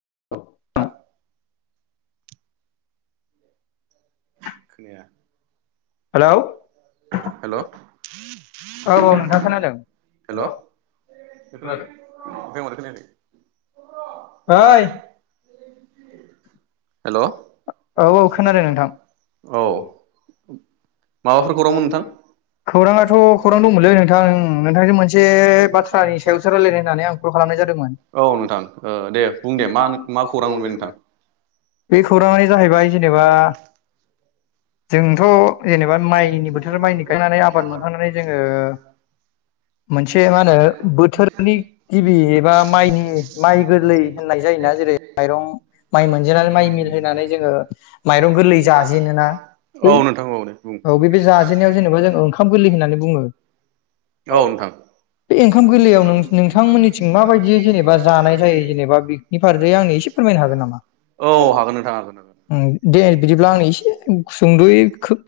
[inaudible] खोनाया hello hello औ औ नोंथां खोनादों हेल' [unintelligible] आं माथो खोनाखै ओइ हेल' औ औ खोनादों नोंथां औ [unintelligible] खौरांमोन नोंथां खौराङाथ' खौरां दंमोनलै नोंथां नोंथांजों मोनसे बाथ्रानि सायावसो रायलायनो होननानै आं कल खालामनाय जादोंमोन औ नोंथां ओ दे बुं दे मा मा खौरां मोनबाय नोंथां बे खौराङानो जाहैबाय जेनेबा जोंथ' जेनेबा माइनि बोथोर माइनि गायनानै आबाद मोनखांनानै जोङो मोनसे मा होनो बोथोरनि गिबि एबा माइनि माइ गोरलै होननाय जायोना जेरै माइरं माइ मोनजेनानै माइ मिल होनानै जोङो माइरं गोरलै जा [unintelligible] औ नोंथां औ बुं औ बे बे जाजेननायाव जेनेबा जों ओंखाम गोरलै होननानै बुङो औ नोंथां बे ओंखाम गोरलैयाव नोंथांमोननिथिं माबायदि जेनेबा जानाय जायो जेनेबा बिनि फार आंनो एसे फोरमायनो हागोन नामा औ हागोन नोंथां हागोन दे बिदिब्ला आंनो एसे सुंद'यै खोब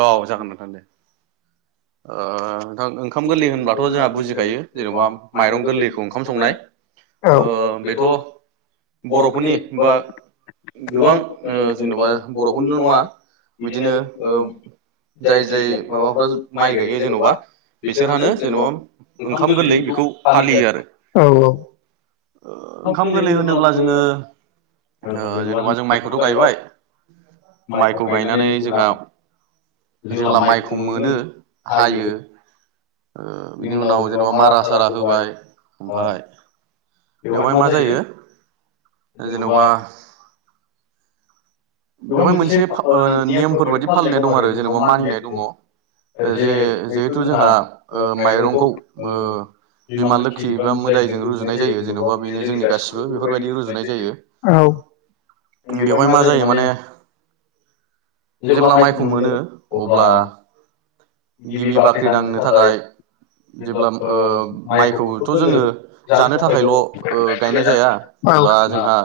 औ जागोन नोंथां दे अ ओंखाम गोरलै होनबाथ' जोंहा बुजिखायो जेनेबा माइरं गोरलैखौ ओंखाम संनाय औ ओ बेथ' बर'फोरनि बा गोबां ओ जेन'बा बर'फोरल' नङा बिदिनो ओ जाय जाय माबाफ्रा माइ गायो जेन'बा बिसोरानो बिसोरहानो जेनेबा जेन'बा ओंखाम गोरलै गोरलैखौ बेखौ फालियो आरो आरोखि औ औ ओंखाम गोरलै होनोब्ला जोङो ओ जेनेबा जों माइखौथ' गायबाय माइखौ गायनानै जोंहा जेब्ला माइखौ मोनो हायो बिनि उनाव जेनेबा मारा सारा होबाय ओमफाय बेवहाय मा जायो जेनेबा बेवहाय मोनसे ओ नियमफोर बायदि फालिनाय दं आरो जेनेबा मानिनाय दङ जे जिहेथु जोंहा ओ माइरंखौ ओ बिमा लोखि बा मोदायजों रुजुनाय जायो जेन'बा बेनो जोंनि गासिबो बेफोरबायदि रुजुनाय जायो औ बेवहाय मा जायो माने जेब्ला माइखौ मोनो अब्ला गिबि बाख्रि दांनो थाखाय जेब्ला ओ माइखौथ' जोङो जानो थाखायल' ओ गायनाय जाया बा जोंहा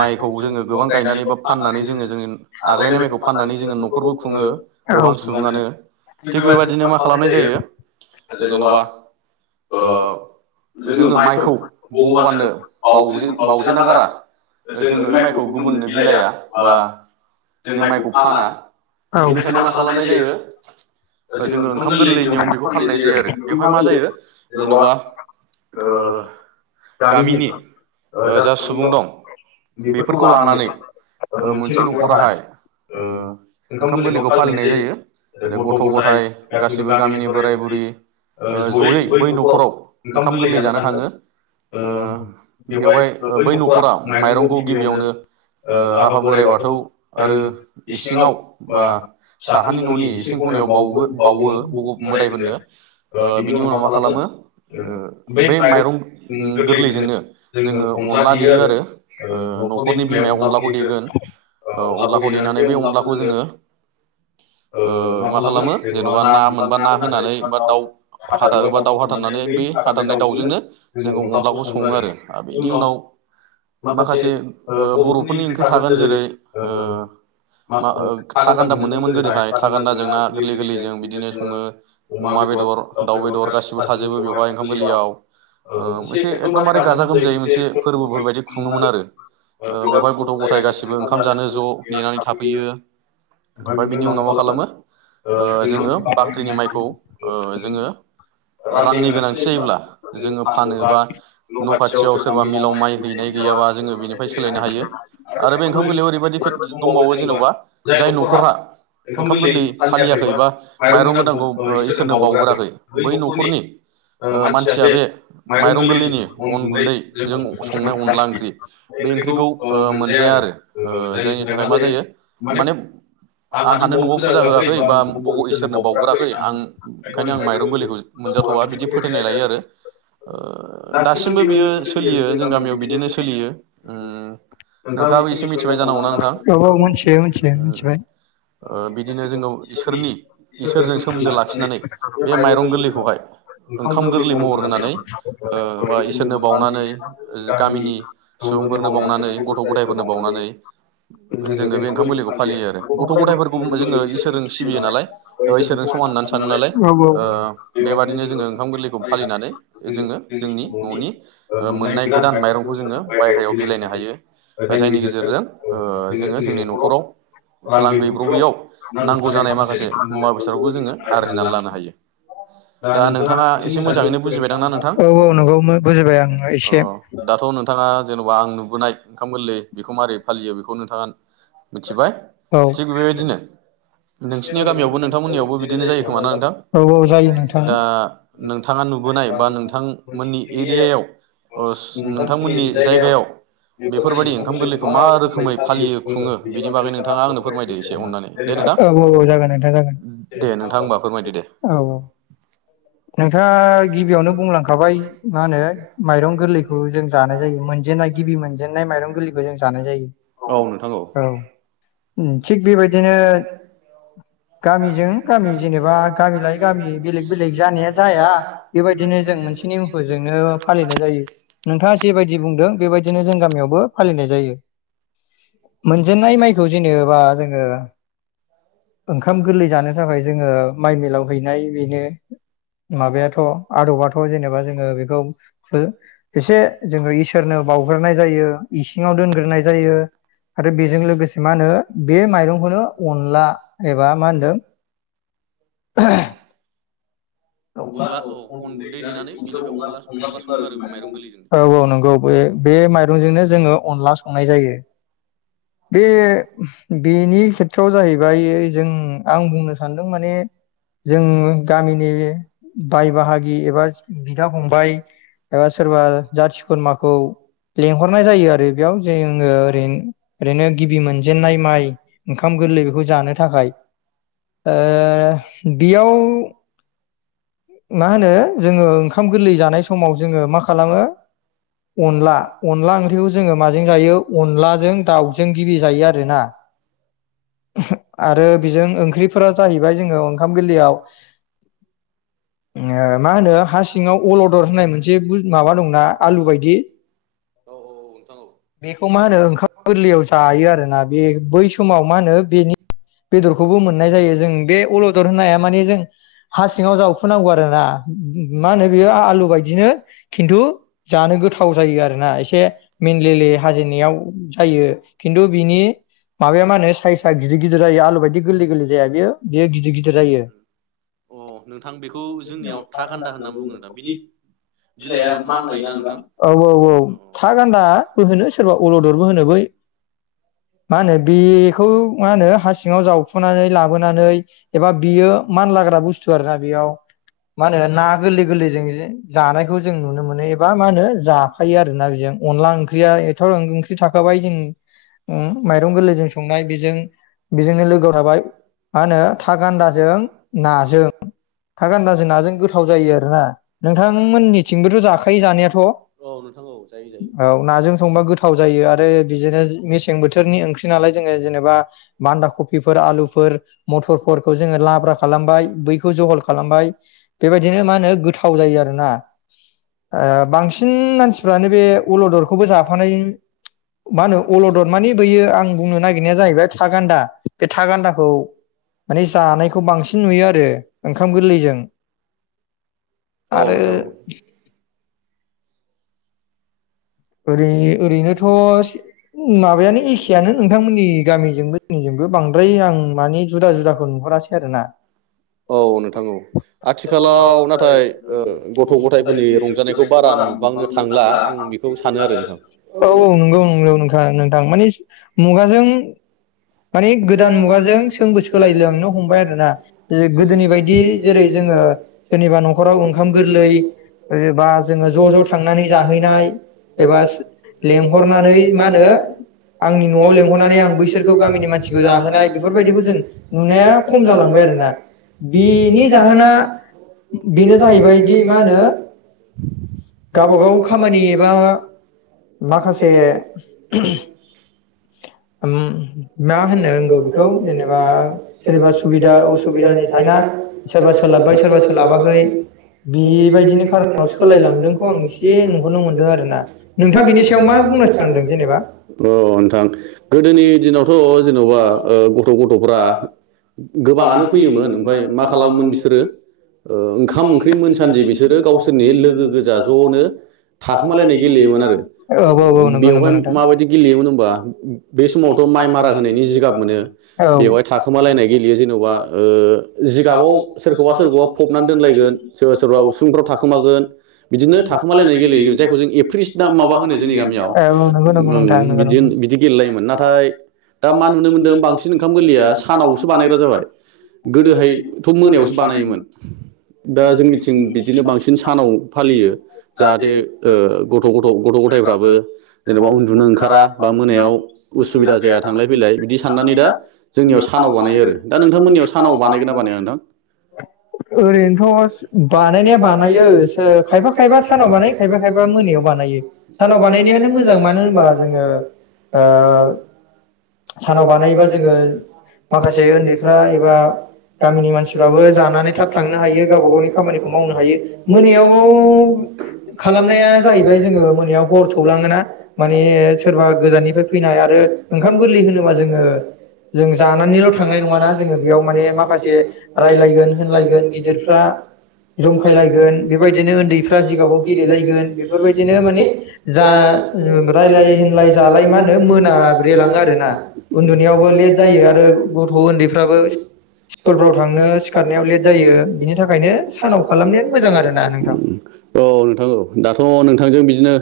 माइखौ जोङो गोबां गायनानै बा फाननानै जोङो आग्लायनाय माइखौ फाननानै जोङो न'खरबो खुङो औ गोबां सुबुङानो थिग बेबायदिनो मा खालामनाय जायो जेन'बा ओ जोङो माइखौ भगबाननो बावजे बाजेना गारा जोङो बे माइखौ गुबुननो बिलाया बा जों माइखौ फाना बेनिखायनो मा खालामनाय जायो जोङो ओंखाम गोरलै नियम बेखौ फालिनाय जायो आरो बेवहाय मा जायो जेन'बा ओ गामिनि ओ जा सुबुं दं बेफोरखौ लानानै ओ [unintelligible] मोनसे न'खराहाय ओ ओंखाम [unintelligible] थ'गथाय गासिबो गामिनि बोराय बुरै ओ जयै बै न'खराव ओंखाम गोरलै जानो थाङो ओ बेवहाय बै न'खरा माइरंखौ गिबियावनो औ आफा बाथौ आरो इसिंआव बा सहानि न'नि इसिं बाउगोन बाउऔ बोगोब मोदफोरनो बिनि उनाव मा खालामो बे माइरं गोरलैजोंनो जोङो अनला देयो आरो औ न'खरनि बिमाया अनलाखौ देगोन अनलाखौ देनानै बे अनलाखौ जोङो औ खालामनो जेनबा ना मोनबा ना होनानै बा दाउ हाथारोबा दाउ हाथारनानै बे हाथारनाय दाउ जोंनो जोंङो अनला खौ सङो आरो बेनिउनाव मोखासे बर'फोरनि‌ ओंखि् थागोन जेरै औ थागान्दा मोनोमोन गोदोहाय थाागान्दा जोंना गोरलै गोरलैजों बिदिनो सङो अमा बेदर दाउ बेदर गासिबो थाजोबो बेवहाय ओंखाम गोरलैयाव मोनसे एकदमबारे गाजा गोमजायै मोनसे फोरबोफोरबायायदि खुङोमोन आरो बेवहाय गथ' गथाय गासिबो गासिबो ओंखाम जानो ज' नेनानै थाफैयो ओमफ्राय बेनि उनाव मा खालामो जोङो बाख्रिनि माइखौ जोङो रांनि गोनांथि जायोब्ला जोङो फानो बा न' खाथियाव सोरबा मिलाव माइ हैनाय गैयाबा जोङो बेनिफ्राय सोलायनो हायो आरो बे ओंखाम गोरलैयाव ओरैबायदि दंबावो जेन'बा जाय न'खरा ओंखाम गोरलै फालियाखै बा माइरं गोदांखौ इसोरनो बाउगोराखै बै न'खरनि मानसिया बे माइरं गोरलैनि अन गुन्दैजों संनाय अनला ओंख्रि बे ओंख्रिखौ मोनजाया आरो जायनि थाखाय मा जायो माने आंहानो न'आव फुजा होआ इसोरनो बावगोराखै आं ओंखायनो आं माइरं गोरलैखौ मोनजाथ'वा बिदि फोथायनाय लायो आरो दासिमबो बियो सोलियो जों गामियाव बिदिनो सोलियो नों औ औ मिथि मिथियो मिथिबाय ओ बिदिनो जोंनाव सोरनि इसोरनि इसोरजों सोमोन्दो लाखिनानै बे माइरं गोरलैखौ ओंखाम गोरलै महर होनानै ओ बा इसोरनो बावनानै गामिनि गथ' गथाय ब जोङो बे ओंखाम गोरैखौ फालियो आरो गथ' गथायखौबो जों इसोर सिबियो नालाय इसोरजों समान होननानै सानो नालाय औ औ बेबादिनो जोङो ओंखाम गोरलैखौ फालिनानै जोङो जोंनि न'नि मोननाय गोदान माइरंखौ जोङो बायह्रायाव बिलाइनो हायो जायनि गेजेरजों जोङो जोंनि न'खराव रां गैब्रबैयाव नांगौ जानाय माखासे मुवा बेसादफोरखौ जोङो आरजिनानै लानो हायो दा नोंथाङा एसे मोजाङैनो बुजिबाय दां नोंथां औ औ नंगौ बुजिबाय आङो एसे दाथ' नोंथाङा जेन'बा आं नुबोनाय ओंखाम गोरलै बेखौ मारै फालियो बेखौ नोंथाङा मिथिबाय औ थिग बेबायदिनो नोंसिनि गामियावबो नोंथांमोननियावबो बिदिनो जायो खोमा ना नोंथां औ औ जायो नोंथां। दा नोंथाङा नुबोनाय बा नोंथांमोननि एरियायाव नोंथांमोननि जायगायाव बेफोरबायदि ओंखाम गोरलैखौ मा रोखोमै फालियो खुङो बेनि बागैनो नोंथाङा आंनो फोरमायदो एसे अननानै दे नोंथां औ औ जागोन नोंथां जागोन दे नोंथां होमबा फोरमायदो दे औ औ नोंथाङा गिबियावनो बुंलांखाबाय मा होनो माइरं गोरलैखौ जों जानाय जायो मोनजेननाय गिबि मोनजेनन्नाय माइरं गोरलैखौ जों जानाय जायो औ नोंथां औ थिग बेबायदिनो गामिजों गामि जेनेबा गामि लायै गामि बेलेग बेलेग जानाया जाया बेबायदिनो जों मोनसे नेमखौजोंनो फालिनाय जायो नोंथाङा जेबायदि बुंदों बेबायदिनो जों गामियावबो फालिनाय जायो मोनजेनय माइ औ जेनेबा जोङो ओंखाम गोरलै जानो थाखाय जोङो माइ मिलाव हैनाय बेनो माबायाथ' आदबाथ' जेनेबा जोङो बेखौ एसे जोङो इसोरनो बाउग्रोनाय जायो इसिङाव दोनग्रोनाय जायो आरो बेजों लोगोसे मा होनो बे माइरंखौनो अनला एबा मा होनदों [unintelligible] [inaudible] औ अनला औ अन गुन्दै देनानै बेनिफ्राय अनला अनला सङो आरो बे माइरं गोरलैजों औ नंगौ बै बे माइरंजोंनो जोङो अनला संनाय जायो। बे बेनि खेथ्रआव जाहैबाय जों आं बुंनो सानदों माने जों गामिनि बे बाय बाहागि एबाज बिदा फंबाय ओ सोरबा जाथि खुरमाखौ लेंहरनाय जायो आरो बेयाव जेङो ओरैन रेन गिबि मोनजेनन्नाय माइ ओंखाम गोरलै बेखौ जानो थाखाय ओ बियाव मा होनो जोङो ओंखाम गोरलै जानाय समाव जोङो मा खालामो अनला अनला ओंख्रिखौ जोङो माजों जायो अनलाजों दाउजों गिबि जायो आरोना। आरो बिजों ओंख्रिफोरा जाहैबाय जोङो ओंखाम गोरलैयाव इङो मा होनो हा सिङाव अलदर होननाय मोनसे बु माबा दंना आलु बायदि औ औ औ नों बेखौ मा होनो ओंखाम गोरलैयाव जायो आरोना बे बै समाव मा होनो बेनि बेदरखौबो मोननाय जायो जों बे अलदर होननाया माने जों हा सिङाव जावखुनांगौ आ रो ना मा होनो बियो आलु बायदिनो खिन्थु जानो गोथाव जायो आरोना एसे मिन ले ले हाजेनायाव जायो खिन्थु बिनि माबाया मा होनो साइसआ गिदिर गिदिर जायो आलु बायदि औ गोरलै गोरलै जाया बेयो बेयो गिदिर गिदिर जायो। अ नोंथां बेखौ खौ जोंनियाव था थागान्दा गान्दा होननानै होनना बुङो नोंथां बिनि बिलाइआ मान मानलायोना लायोना नोंथां औ नोंथां। होनो सोरबा अल'दरबो होनो बै मा होनो बेखौ मा होनो हा सिङाव जावफुनानै लाबोनानै एबा बियो मानलाग्रा बुस्थु आरो ना बेयाव मा होनो ना गोरलै गोरलैजों जे जानायखौ जों नुनो मोनो एबा मा होनो जाफायो आरोना बेजों अनला ओंख या एथ'ओंख्रि थाखाबाय जों माइरं गोरलैजों संनाय बेजों बेजोंनो लोगोआव थाबाय मा होनो था गान्दाजों नाजों था गान्दाजों नाजों गोथाव जायो आरोना नोंथांमोननिथिंबोथ' जाखायो जानायाथ' औ नाजों संबा गोथाव जायो आरो बिदिनो सें बोथोरनि ओंख्रि नालाय जोङो जेनेबा बान्दा कफिफोर आलुफोर मथरफोरखौ जोङो लाब्रा खालामबाय बैखौ जहल खालामबाय बेबायदिनो मा होनो गोथाव जायो आरोना ओ बांसिन मानसिफ्रानो बे अलदर खबो जाफानाय मानो अ मानि बैयो आं बुंनो नागिरनाया जाहैबाय थागान्दा बे थागान्दाखौ मानि जानायखौ बांसिन नुयो आरो ओंखाम गोरलैजों औ आरो। नोंथां औ ओरै ओरैनोथ' माबायानो एखेयानो नोंथांमोननि गामिजोंबो जोंनिजोंबो बांद्राय आं माने जुदा जुदाखौ नुहरासै आरोना। औ नोंथां औ आथिखालाव नाथाय ओ गथ' गथायफोरनि रंजानायखौ बारा नुबांनो थांला आं औ बेखौ सानो आरो नोंथां औ नोंगो [unintelligible] नोंथां नोंथां माने [unintelligible] मुगाजों मानि गोदान मुगाजों सोंबो सोलायलांनो हमबाय आरो ना जि गोदोनि बायदि जेरै जोङो सोरनिबा न'खराव ओंखाम गोरलैबा जोङो ज' ज' थांनानै जाहैनाय एबा लेंहरनानै मा होनो आंनि न'आव लेंहरनानै आं बैसोरखौ [unintelligible] गामिनि मानसिखौ जाहोनाय बेफोरबायदिखौ जों नुनाया खम जालांबाय आरोना बिनि जाहोना बेनो जाहैबायदि मा होनो गावबा गाव खामानि एबा माखासे उम मा होननो रोंगौ बेखौ जेनेबा सोरबा सुबिदा असुबिदानि थाया सोरबा सोलाबबाय सोरबा सोलाबाखै बेबायदिनि खारनाव सोलायलांदोंखौ आं एसे नुहरनो मोनदों आरो ना नोंथाङा बिनि सायाव मा बुंनो सानदों जेनेबा औ नोंथां गोदोनि दिनावथ' जेन'बा आ गथ' गथ'फ्रा गोबाङानो फैयोमोन ओमफ्राय मा खालामोमोन बिसोरो ओंखाम ओंख्रि मोनसान्दि बिसोरो गावसोरनि लोगो गोजा ज'नो थाखोमालायनाय गेलेयोमोन आरो औ औ औ नंगौ बेवहाय नंगौ नोंथां माबायदि गेलेयोमोन होनबा बे समावथ' माइ मारा होनायनि जिगाब मोनो औ बेवहाय थाखोमालायनाय जेनेबा जिगाबाव सोरखौबा सोरखौबा फबनानै दोनलायगोन सोरबा सोरबा उसुंफ्राव थाखोमागोन बिदिनो थाखोमालायनानै गेले जायखौ जों एप्रिस ना माबा जोंनि गामियाव औ नंगौ नंगौ नोंथां नंगौ नंगौ गेलेलायोमोन नाथाय दा मा नुनो मोन्दों बांसिन ओंखाम गोरलैया सानावसो जाबाय गोदोहायथ' मोनायावसो बानायोमोन दा जोंनिथिं बिदिनो बांसिन सानाव फालियो जाहाथे ओ गथ' गथ' गथ' गथायफ्राबो जेनेबा उन्दुनो ओंखारा बा मोनायाव उसुबिदा जाया थांलाय फैलाय बिदि साननानै दा जोंनियाव सानाव बानायो दा नोंथां मोननिायाव सानाव बानायगोन ना बानाया नोंथां ओरैथ' ओरैनोथ' बानायनाया बानाय बानायो खायफा खायफा सानाव बानायो खायफा खायफा मोनायाव बानायो सानाव बानायनायानो मोजां मानो होनबा जोङो [inaudible] सानाव बानायोबा जोङो माखासे उन्दैफ्रा एबा गामिनि मानसिफ्राबो जानानै थाब थांनो हायो गावबा गावनि खामानिखौ मावनो हायो मोनायाव खालामनाया जाहैबाय जोङो मोनायाव हर थौलाङोना माने सोरबा गोजाननिफ्राय फैनाय आरो ओंखाम गोरलै होनोबा जोङो जों जानानैल' थांनाय नङाना जोङो बेयाव माने माखासे रायलायगोन होनलायगोन गिदिरफ्रा जंखायलायगोन बेबायदिनो उन्दैफ्रा जिगाबाव गेलेलायगोन बेफोरबायदिनो माने जा होनाय जालाय मा होनो मोन ना औ जायो आरो गथ' उन्दैफ्राबो स्कुलफ्राव थांनो सिखारनायाव लेट जायो बिनि थाखायनो सानाव खालामनायानो मोजां आरोना नोंथां नोंथां औ दाथ' नोंथांजों बिदिनो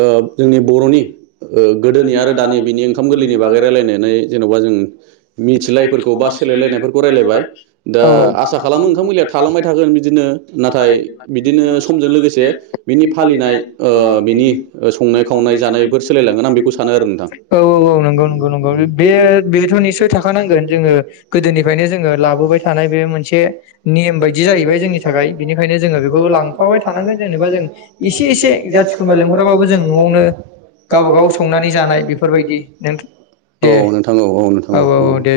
ओ जोंनि बर'नि ओ गोदोनि आरो दानि बिनि ओंखाम गोरलैनि बागै रायज्लायनानै जेन'बा जों मिथिलायिफोरखौ बा सोलायलायनायफोरखौ रायजलायबाय दा औ आसा खालामो ओंखाम गोरलैया थालांबाय थागोन बिदिनो औ नाथाय बिदिनो समजों लोगोसे बिनि फालिनाय ओ बिनि संनाय खावनाय जानायफोर सोलायलाङोना आं बेखौ सानो आरो नोंथां औ औ औ नंगौ नंगौ नंगौ बे बेथ' निसय थाखानांगोन जोङो गोदोनिफ्रायनो जोङो लाबोबाय थानाय बे मोनसे नेम बायदि जाहैबाय जोंनि थाखाय बेनिखायनो जोङो बेखौ लांफाबाय थानांगोन जेनेबा जों एसे एसे जाथिखौम लेंहराबो जों जों न'आवनो गावबागाव संनानै जानाय बे औ नोंथां औ औ नोंथां औ